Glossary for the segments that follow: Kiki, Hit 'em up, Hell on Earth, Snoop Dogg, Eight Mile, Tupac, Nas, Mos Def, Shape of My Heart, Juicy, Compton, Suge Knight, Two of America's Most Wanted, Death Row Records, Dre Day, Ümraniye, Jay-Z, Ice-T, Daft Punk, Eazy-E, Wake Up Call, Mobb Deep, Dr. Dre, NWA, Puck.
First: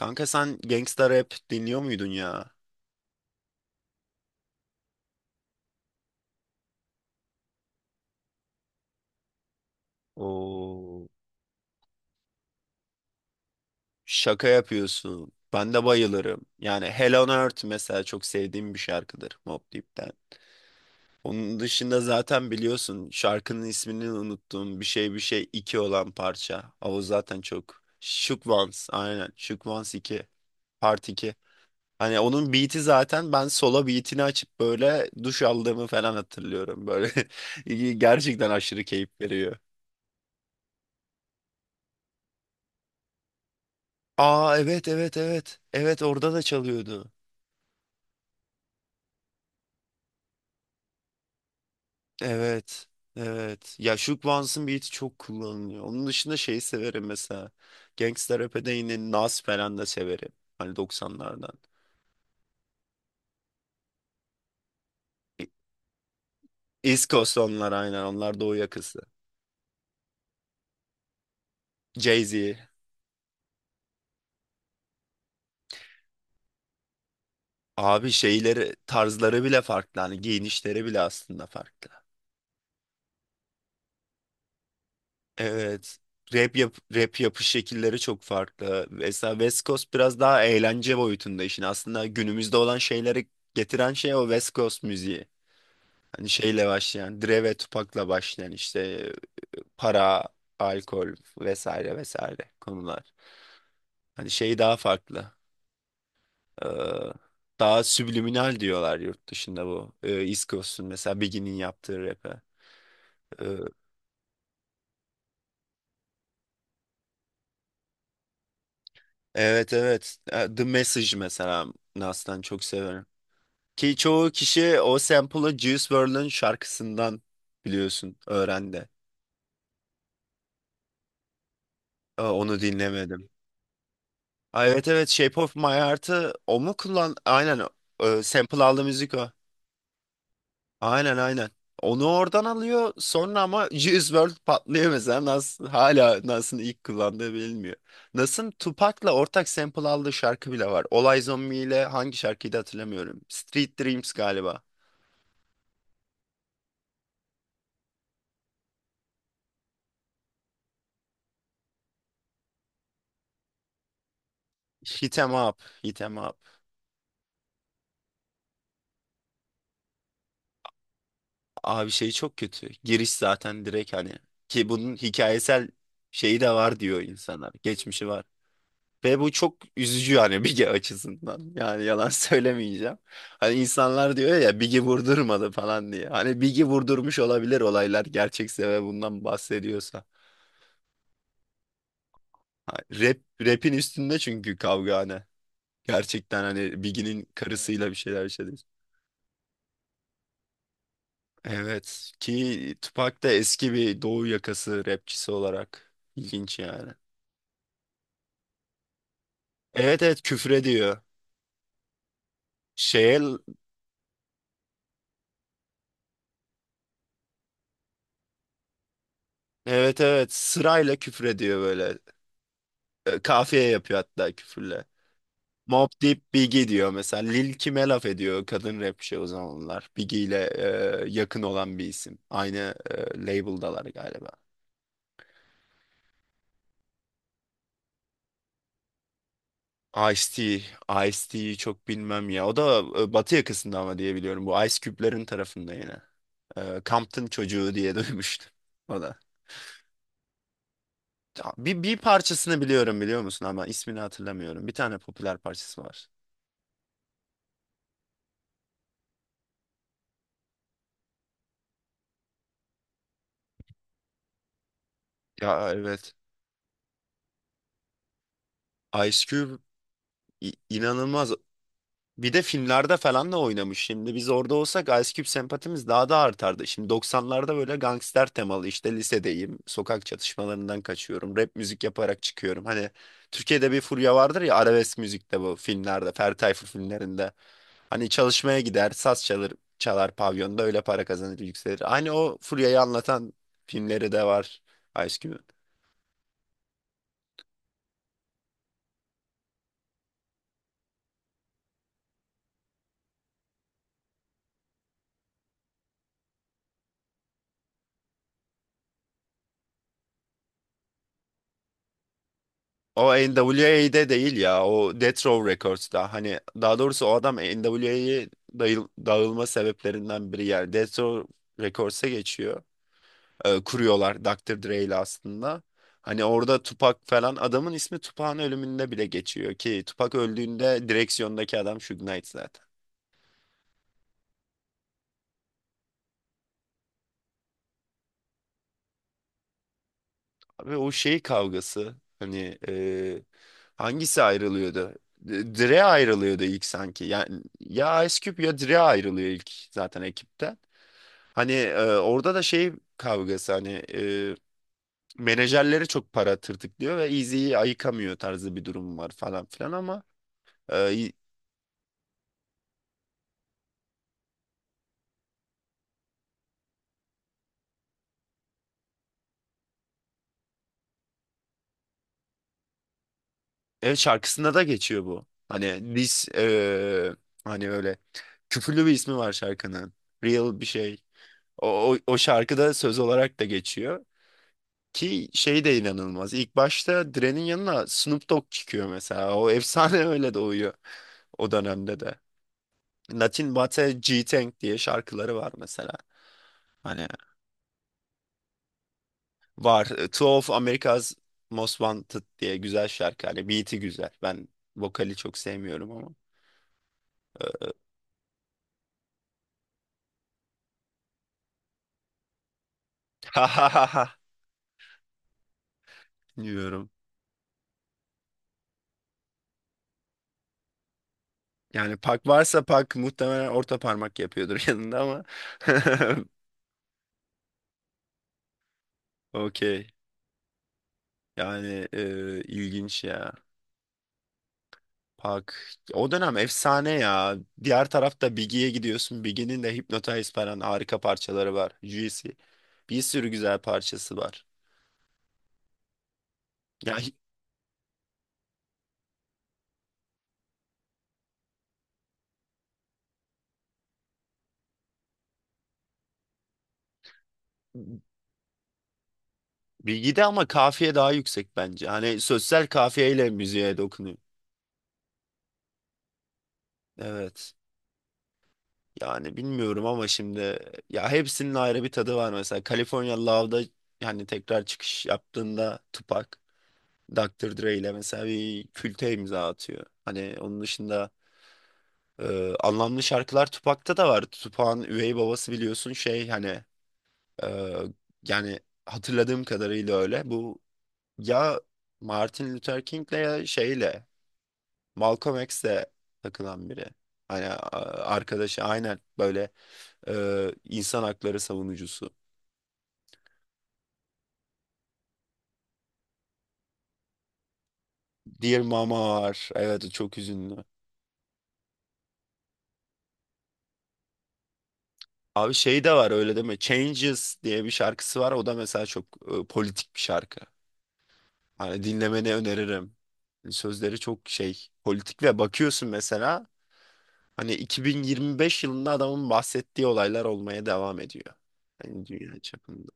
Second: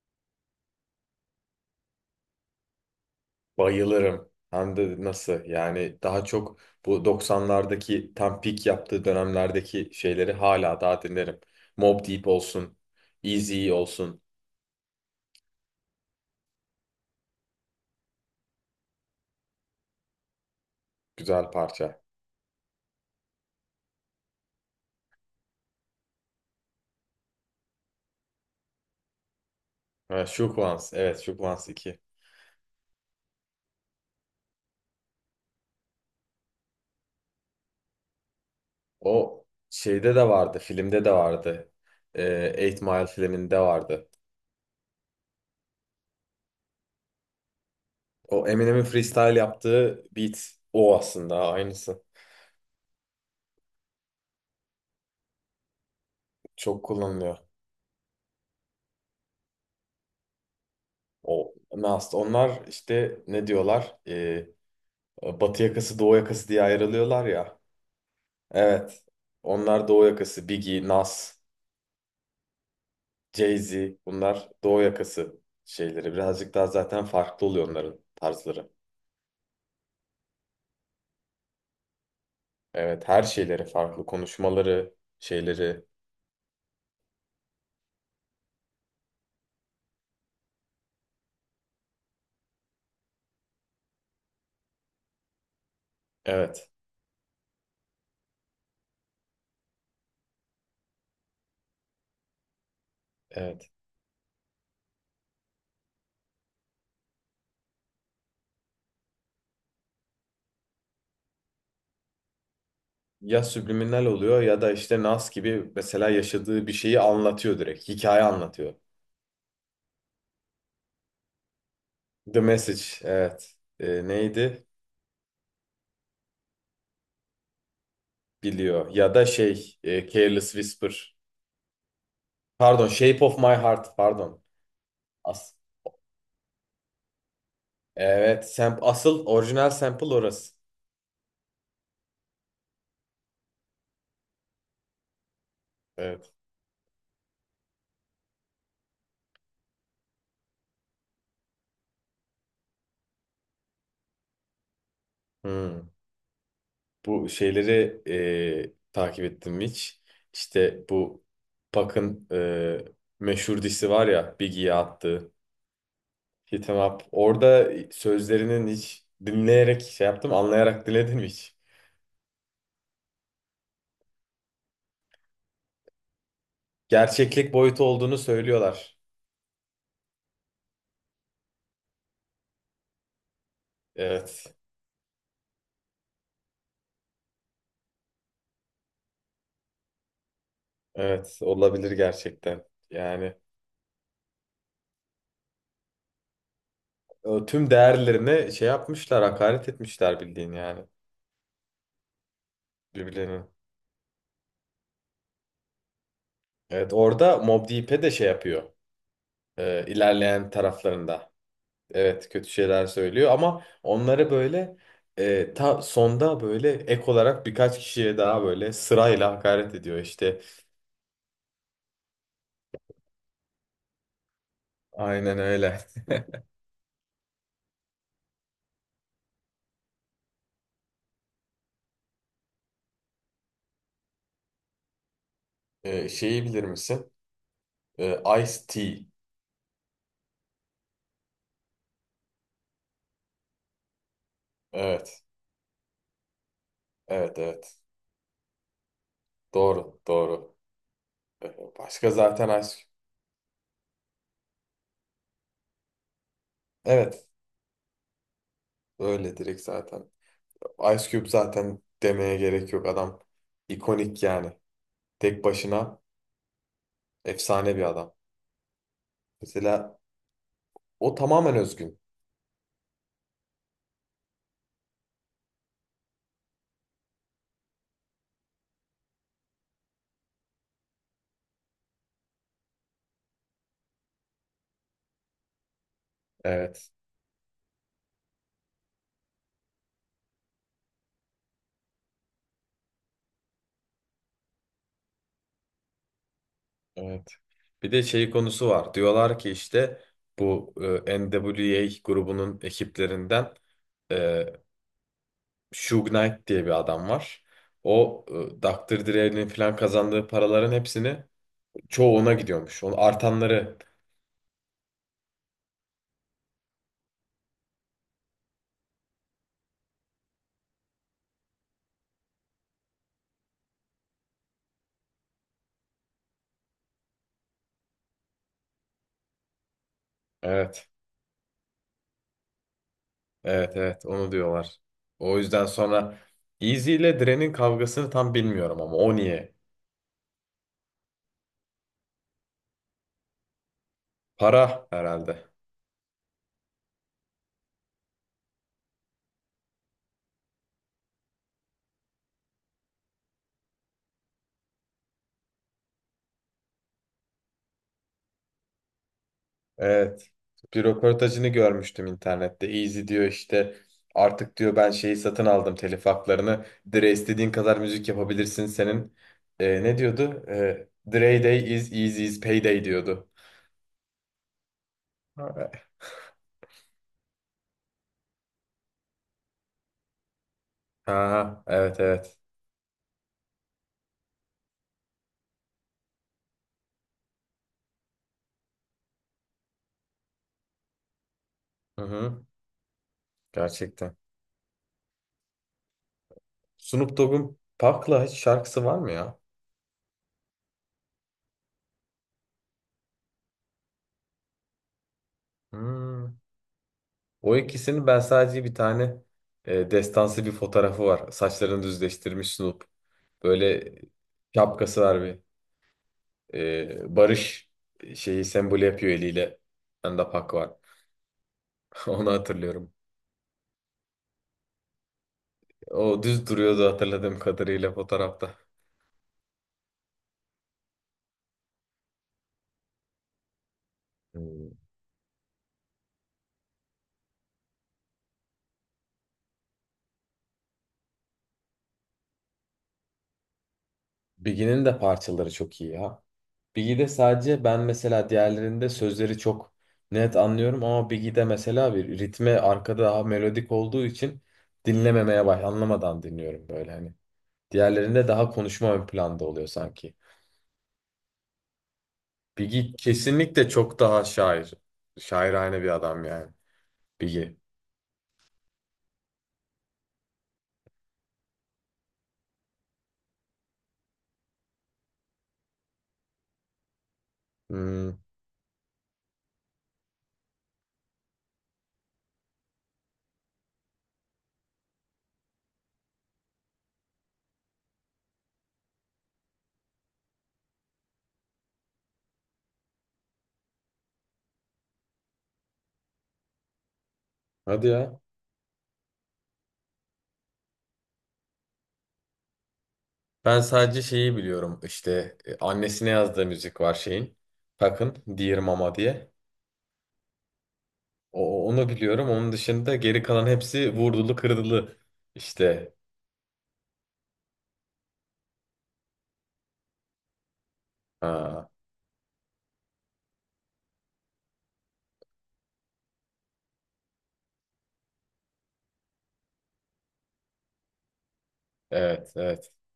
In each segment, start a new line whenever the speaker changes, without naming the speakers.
Kanka sen gangsta rap dinliyor muydun ya?
Bayılırım. Hem de nasıl yani daha çok bu doksanlardaki tam peak yaptığı dönemlerdeki şeyleri hala daha
Oo,
dinlerim. Mobb Deep olsun, Eazy olsun.
şaka yapıyorsun. Ben de bayılırım. Yani Hell on Earth mesela çok sevdiğim bir şarkıdır Mobb Deep'ten.
Güzel
Onun
parça.
dışında zaten biliyorsun şarkının ismini unuttuğum bir şey bir şey 2 olan parça. O zaten çok. Shook Ones aynen. Shook Ones
Ha,
2.
Shook Ones,
Part
evet
2.
Shook Ones iki.
Hani onun beat'i zaten ben solo beat'ini açıp böyle duş aldığımı falan hatırlıyorum. Böyle gerçekten aşırı keyif
O
veriyor.
şeyde de vardı, filmde de vardı. Eight Mile filminde vardı.
Aa, evet, evet, evet. Evet, orada da çalıyordu.
O Eminem'in freestyle yaptığı beat o aslında aynısı.
Evet. Evet. Ya Shook Ones'ın beat'i çok kullanılıyor. Onun dışında şeyi
Çok
severim
kullanılıyor.
mesela. Gangsta rap'e yine Nas falan da severim. Hani 90'lardan.
O Nas. Onlar işte ne diyorlar?
E-
Batı yakası, Doğu yakası diye
East
ayrılıyorlar
Coast
ya.
onlar aynen. Onlar doğu yakası.
Evet. Onlar Doğu yakası. Biggie, Nas,
Jay-Z.
Jay-Z bunlar Doğu yakası şeyleri. Birazcık daha zaten farklı oluyor onların
Abi
tarzları.
şeyleri, tarzları bile farklı. Hani giyinişleri bile aslında farklı.
Evet, her şeyleri farklı. Konuşmaları, şeyleri.
Evet. Rap yapış şekilleri çok farklı. Mesela West Coast biraz daha eğlence boyutunda işin. Aslında günümüzde olan şeyleri getiren şey o West Coast müziği. Hani şeyle
Evet,
başlayan, Dre ve Tupac'la başlayan işte para, alkol, vesaire vesaire konular.
evet.
Hani şey daha farklı. Ee, daha subliminal diyorlar yurt dışında bu. East Coast'un mesela Biggie'nin yaptığı rap'e.
Ya
Ee,
subliminal oluyor ya da işte Nas gibi mesela yaşadığı bir şeyi anlatıyor direkt. Hikaye anlatıyor.
evet, evet. The Message mesela Nas'tan
The
çok
Message,
severim.
evet.
Ki çoğu
Neydi?
kişi o sample'ı Juice World'un şarkısından biliyorsun öğrendi.
Biliyor. Ya da şey, Careless Whisper.
Aa, onu
Pardon, Shape
dinlemedim.
of My Heart, pardon.
Aa, evet, evet, Shape
As
of My Heart'ı o mu kullan? Aynen,
Evet,
sample aldı müzik
asıl
o.
orijinal sample orası.
Aynen, aynen. Onu oradan alıyor sonra ama Juice World patlıyor mesela, Nas, hala
Evet.
Nas'ın ilk kullandığı bilinmiyor. Nas'ın Tupac'la ortak sample aldığı şarkı bile var. Olay Zombie ile hangi şarkıydı hatırlamıyorum. Street Dreams galiba.
Hmm. Bu şeyleri takip ettim hiç. İşte bu Puck'ın meşhur disi var ya Biggie'ye
Hit
attığı
'em up, hit 'em up.
Hit 'em Up. Orada sözlerinin hiç dinleyerek şey yaptım, anlayarak dinledim hiç.
Abi şey çok kötü. Giriş zaten direkt, hani ki bunun hikayesel şeyi de var diyor insanlar.
Gerçeklik boyutu
Geçmişi
olduğunu
var.
söylüyorlar.
Ve bu çok üzücü yani, Bige açısından. Yani yalan söylemeyeceğim. Hani insanlar diyor
Evet.
ya Big'i vurdurmadı falan diye. Hani Big'i vurdurmuş olabilir, olaylar gerçekse ve bundan bahsediyorsa.
Evet, olabilir gerçekten.
Ha, Rap,
Yani
rap'in üstünde çünkü kavga hani. Gerçekten hani Biggie'nin
tüm
karısıyla bir şeyler
değerlerine
yaşadı.
şey yapmışlar, hakaret etmişler bildiğin yani
Evet, ki Tupac da
birbirlerine.
eski bir doğu yakası rapçisi olarak, ilginç yani.
Evet orada Mobb Deep'e de şey yapıyor.
Evet, evet,
İlerleyen
küfür ediyor.
taraflarında. Evet kötü şeyler
Şeye
söylüyor ama onları böyle ta sonda böyle ek olarak birkaç kişiye daha böyle sırayla hakaret ediyor
evet, evet,
işte.
sırayla küfür ediyor böyle. Kafiye yapıyor hatta küfürle.
Aynen öyle.
Mob deyip Biggie diyor mesela. Lil Kim'e laf ediyor, kadın rapçi o zamanlar. Biggie ile yakın olan bir isim. Aynı label'dalar galiba.
Şeyi bilir misin? Ice-T.
Ice-T, Ice-T'yi çok bilmem ya. O da Batı yakasında ama diye biliyorum. Bu Ice
Evet.
Cube'lerin tarafında yine. Compton
Evet
çocuğu
evet.
diye duymuştum. O da.
Doğru doğru.
Bir
Başka
parçasını
zaten Ice Cube.
biliyorum, biliyor musun, ama ismini hatırlamıyorum. Bir tane popüler parçası var.
Evet öyle direkt zaten. Ice Cube zaten demeye gerek yok adam. İkonik yani. Tek
Ya,
başına
evet.
efsane bir adam.
Ice Cube
Mesela o
inanılmaz.
tamamen özgün.
Bir de filmlerde falan da oynamış. Şimdi biz orada olsak Ice Cube sempatimiz daha da artardı. Şimdi 90'larda böyle gangster temalı, işte lisedeyim, sokak çatışmalarından kaçıyorum, rap müzik yaparak çıkıyorum. Hani Türkiye'de bir furya vardır ya arabesk müzikte, bu filmlerde, Ferdi Tayfur
Evet,
filmlerinde. Hani çalışmaya gider, saz çalır, çalar pavyonda, öyle para kazanır, yükselir. Hani o Furya'yı anlatan filmleri de var Ice Cube'un.
evet. Bir de şey konusu var. Diyorlar ki işte bu NWA grubunun ekiplerinden e, Suge Knight diye bir adam var. O Dr. Dre'nin falan kazandığı paraların hepsini çoğu ona gidiyormuş. Onu
O
artanları.
NWA'de değil ya. O Death Row Records'da. Hani daha doğrusu o adam NWA'ye dağılma sebeplerinden biri yani. Death Row Records'a geçiyor. Kuruyorlar Doktor Dre ile aslında. Hani orada Tupac falan, adamın ismi Tupac'ın ölümünde bile geçiyor, ki Tupac öldüğünde
Evet,
direksiyondaki adam Suge Knight zaten.
evet, evet. Onu diyorlar. O yüzden sonra Easy ile Dre'nin kavgasını tam bilmiyorum ama o niye?
Abi o şey kavgası, hani hangisi
Para
ayrılıyordu?
herhalde.
Dre ayrılıyordu ilk sanki. Yani ya Ice Cube ya Dre ayrılıyor ilk zaten ekipten. Hani orada da şey kavgası, hani menajerleri çok para tırtıklıyor ve Eazy'yi ayıkamıyor tarzı bir durum var falan filan, ama
Evet. Bir
e,
röportajını görmüştüm internette. Easy diyor işte artık diyor ben şeyi satın aldım telif haklarını. Dre istediğin kadar müzik yapabilirsin senin. Ne diyordu? Dre Day is Easy's payday diyordu.
ev şarkısında da geçiyor bu. Hani hani öyle küfürlü bir ismi var şarkının. Real bir şey.
Ha,
O, o,
evet
o
evet.
şarkıda söz olarak da geçiyor. Ki şey de inanılmaz. İlk başta Dre'nin yanına Snoop Dogg çıkıyor mesela. O efsane öyle doğuyor o dönemde
Hı
de.
hı.
Latin Bate
Gerçekten.
G-Tank diye şarkıları var mesela. Hani
Snoop Dogg'un Park'la hiç şarkısı var mı ya?
var. Two of America's Most Wanted diye güzel şarkı. Hani beat'i güzel. Ben vokali çok sevmiyorum ama.
Hmm. O
Ee,
ikisinin ben sadece bir tane destansı bir fotoğrafı var. Saçlarını düzleştirmiş Snoop.
ha ha
Böyle
ha ha
şapkası var bir.
diyorum.
Barış şeyi sembol yapıyor eliyle. Bende Pak var.
Yani Pak
Onu
varsa,
hatırlıyorum.
Pak muhtemelen orta parmak yapıyordur yanında ama.
O düz duruyordu hatırladığım kadarıyla fotoğrafta.
Okey. Yani ilginç ya.
Hmm.
Park. O dönem efsane ya. Diğer tarafta Biggie'ye gidiyorsun. Biggie'nin de Hypnotize falan harika parçaları var. Juicy. Bir sürü güzel parçası var.
Biggie'nin de parçaları çok iyi ya.
Ya
Biggie'de sadece ben mesela diğerlerinde sözleri çok net anlıyorum ama Biggie'de mesela bir ritme arkada daha melodik olduğu için dinlememeye anlamadan dinliyorum böyle hani. Diğerlerinde daha konuşma ön planda oluyor sanki.
Biggie'de ama kafiye daha yüksek bence. Hani sosyal
Biggie
kafiyeyle
kesinlikle
müziğe
çok
dokunuyor.
daha şair. Şairane bir adam yani.
Evet.
Biggie.
Yani bilmiyorum ama şimdi ya hepsinin ayrı bir tadı var. Mesela California Love'da, yani tekrar çıkış yaptığında Tupac, Dr. Dre ile
Hmm,
mesela bir külte imza atıyor. Hani onun dışında anlamlı şarkılar Tupac'ta da var. Tupac'ın üvey babası biliyorsun, şey hani e, yani hatırladığım kadarıyla öyle. Bu ya Martin Luther King'le ya şeyle Malcolm X'le takılan biri. Hani
hadi ya.
arkadaşı, aynen böyle insan hakları savunucusu.
Ben sadece şeyi biliyorum işte annesine yazdığı müzik var şeyin. Takın Dear
Dear
Mama
Mama
diye.
var. Evet, o çok üzünlü.
Onu biliyorum. Onun dışında geri kalan hepsi vurdulu kırdılı.
Abi şey de
İşte
var, öyle deme. Changes diye bir şarkısı var. O da mesela çok politik bir şarkı.
ha,
Hani dinlemeni öneririm. Hani sözleri çok şey, politik, ve bakıyorsun mesela hani 2025 yılında adamın bahsettiği olaylar olmaya devam ediyor. Hani
evet
dünya
evet.
çapında.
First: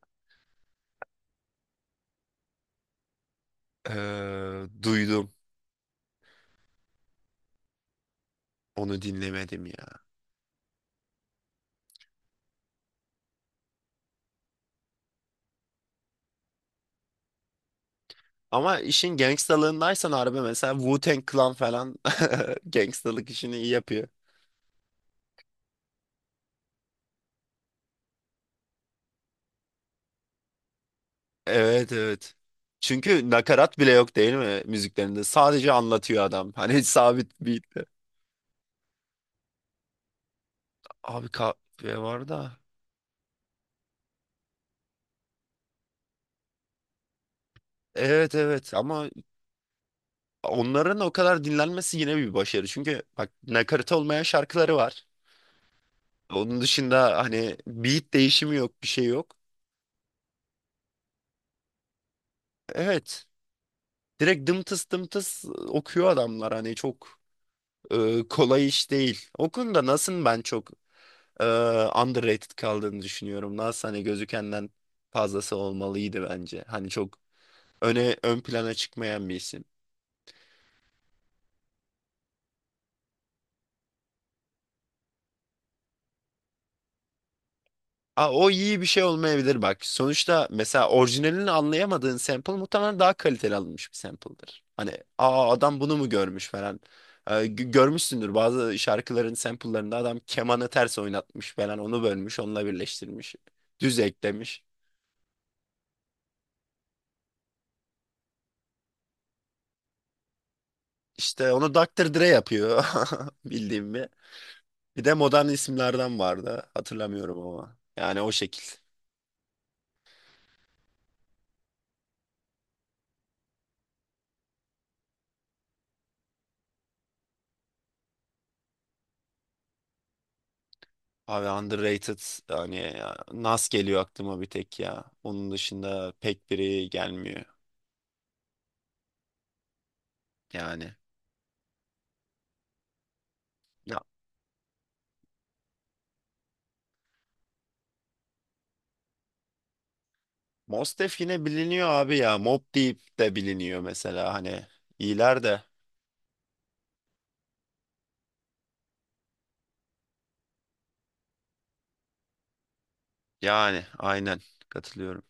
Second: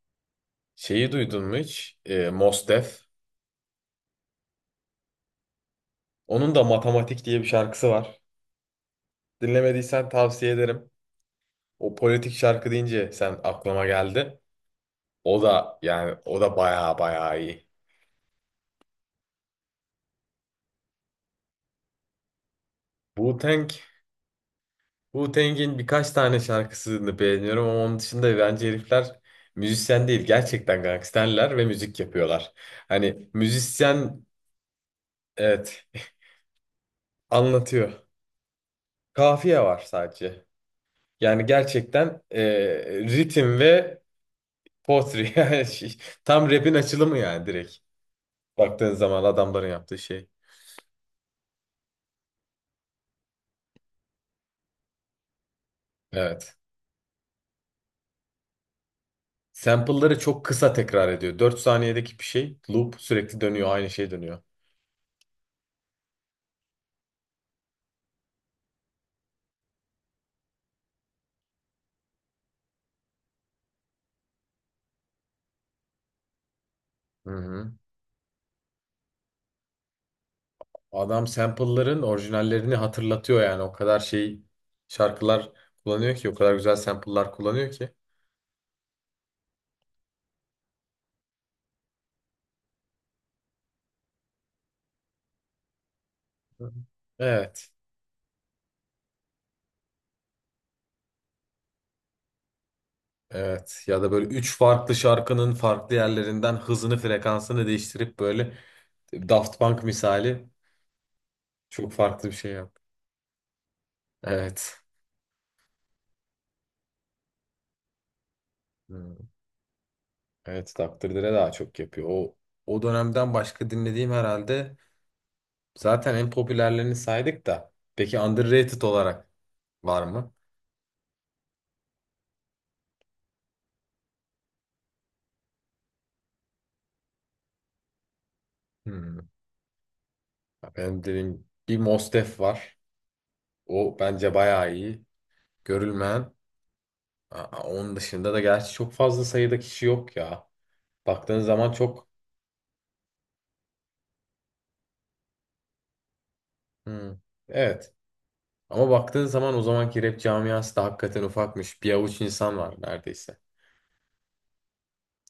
Şeyi duydun mu hiç? Mos Def.
Duydum.
Onun da Matematik diye bir şarkısı var.
Onu dinlemedim ya.
Dinlemediysen tavsiye ederim. O politik şarkı deyince sen aklıma geldi. O da yani o da baya baya iyi.
Ama işin gangstalığındaysan harbi, mesela Wu-Tang Clan falan gangstalık
wu
işini iyi yapıyor.
Wu-Tang'in birkaç tane şarkısını beğeniyorum ama onun dışında bence herifler müzisyen değil. Gerçekten gangsterler ve
Evet,
müzik
evet.
yapıyorlar.
Çünkü
Hani
nakarat bile yok
müzisyen,
değil mi müziklerinde? Sadece
evet,
anlatıyor adam. Hani sabit bir...
anlatıyor. Kafiye var sadece.
Abi
Yani
kahve
gerçekten
var da.
ritim ve potri. Yani tam rap'in açılımı yani direkt.
Evet, evet,
Baktığın
ama
zaman adamların yaptığı şey.
onların o kadar dinlenmesi yine bir başarı. Çünkü bak, nakarat olmayan şarkıları var.
Evet.
Onun dışında hani beat değişimi yok, bir şey yok.
Sample'ları çok kısa tekrar ediyor. 4 saniyedeki bir şey loop
Evet.
sürekli dönüyor. Aynı şey dönüyor.
Direkt dımtıs dımtıs okuyor adamlar, hani çok kolay iş değil. O konuda Nas'ın ben çok e, underrated kaldığını düşünüyorum. Nas hani gözükenden fazlası olmalıydı bence. Hani çok
Hı hı.
ön plana çıkmayan bir isim.
Adam sample'ların orijinallerini hatırlatıyor yani. O kadar şey şarkılar kullanıyor ki, o kadar güzel sample'lar kullanıyor ki.
Aa, o iyi bir şey olmayabilir bak. Sonuçta mesela orijinalini anlayamadığın sample muhtemelen daha kaliteli alınmış bir sample'dır. Hani aa, adam bunu mu görmüş
Hı hı.
falan.
Evet.
Görmüşsündür bazı şarkıların sample'larında, adam kemanı ters oynatmış falan, onu bölmüş, onunla birleştirmiş.
Evet.
Düz
Ya da böyle üç
eklemiş.
farklı şarkının farklı yerlerinden hızını, frekansını değiştirip böyle Daft Punk misali
İşte onu
çok
Dr. Dre
farklı bir şey yap.
yapıyor bildiğim bir.
Evet.
Bir de modern isimlerden vardı, hatırlamıyorum ama. Yani o şekil.
Hı. Evet, Dr. Dre daha çok yapıyor. O dönemden başka dinlediğim herhalde zaten en popülerlerini saydık da. Peki underrated olarak var mı?
Abi underrated yani ya, Nas geliyor aklıma bir tek ya. Onun dışında pek biri gelmiyor
Hı.
yani.
Ben dedim bir Mostef var. O
Ya
bence bayağı iyi. Görülmeyen. Aa, onun dışında da gerçi çok fazla sayıda kişi yok ya.
Mos Def
Baktığın
yine
zaman
biliniyor
çok...
abi ya. Mobb Deep de biliniyor mesela, hani İyiler de.
Hmm, evet. Ama baktığın zaman o zamanki rap camiası da hakikaten ufakmış. Bir avuç insan var neredeyse.
Yani aynen, katılıyorum.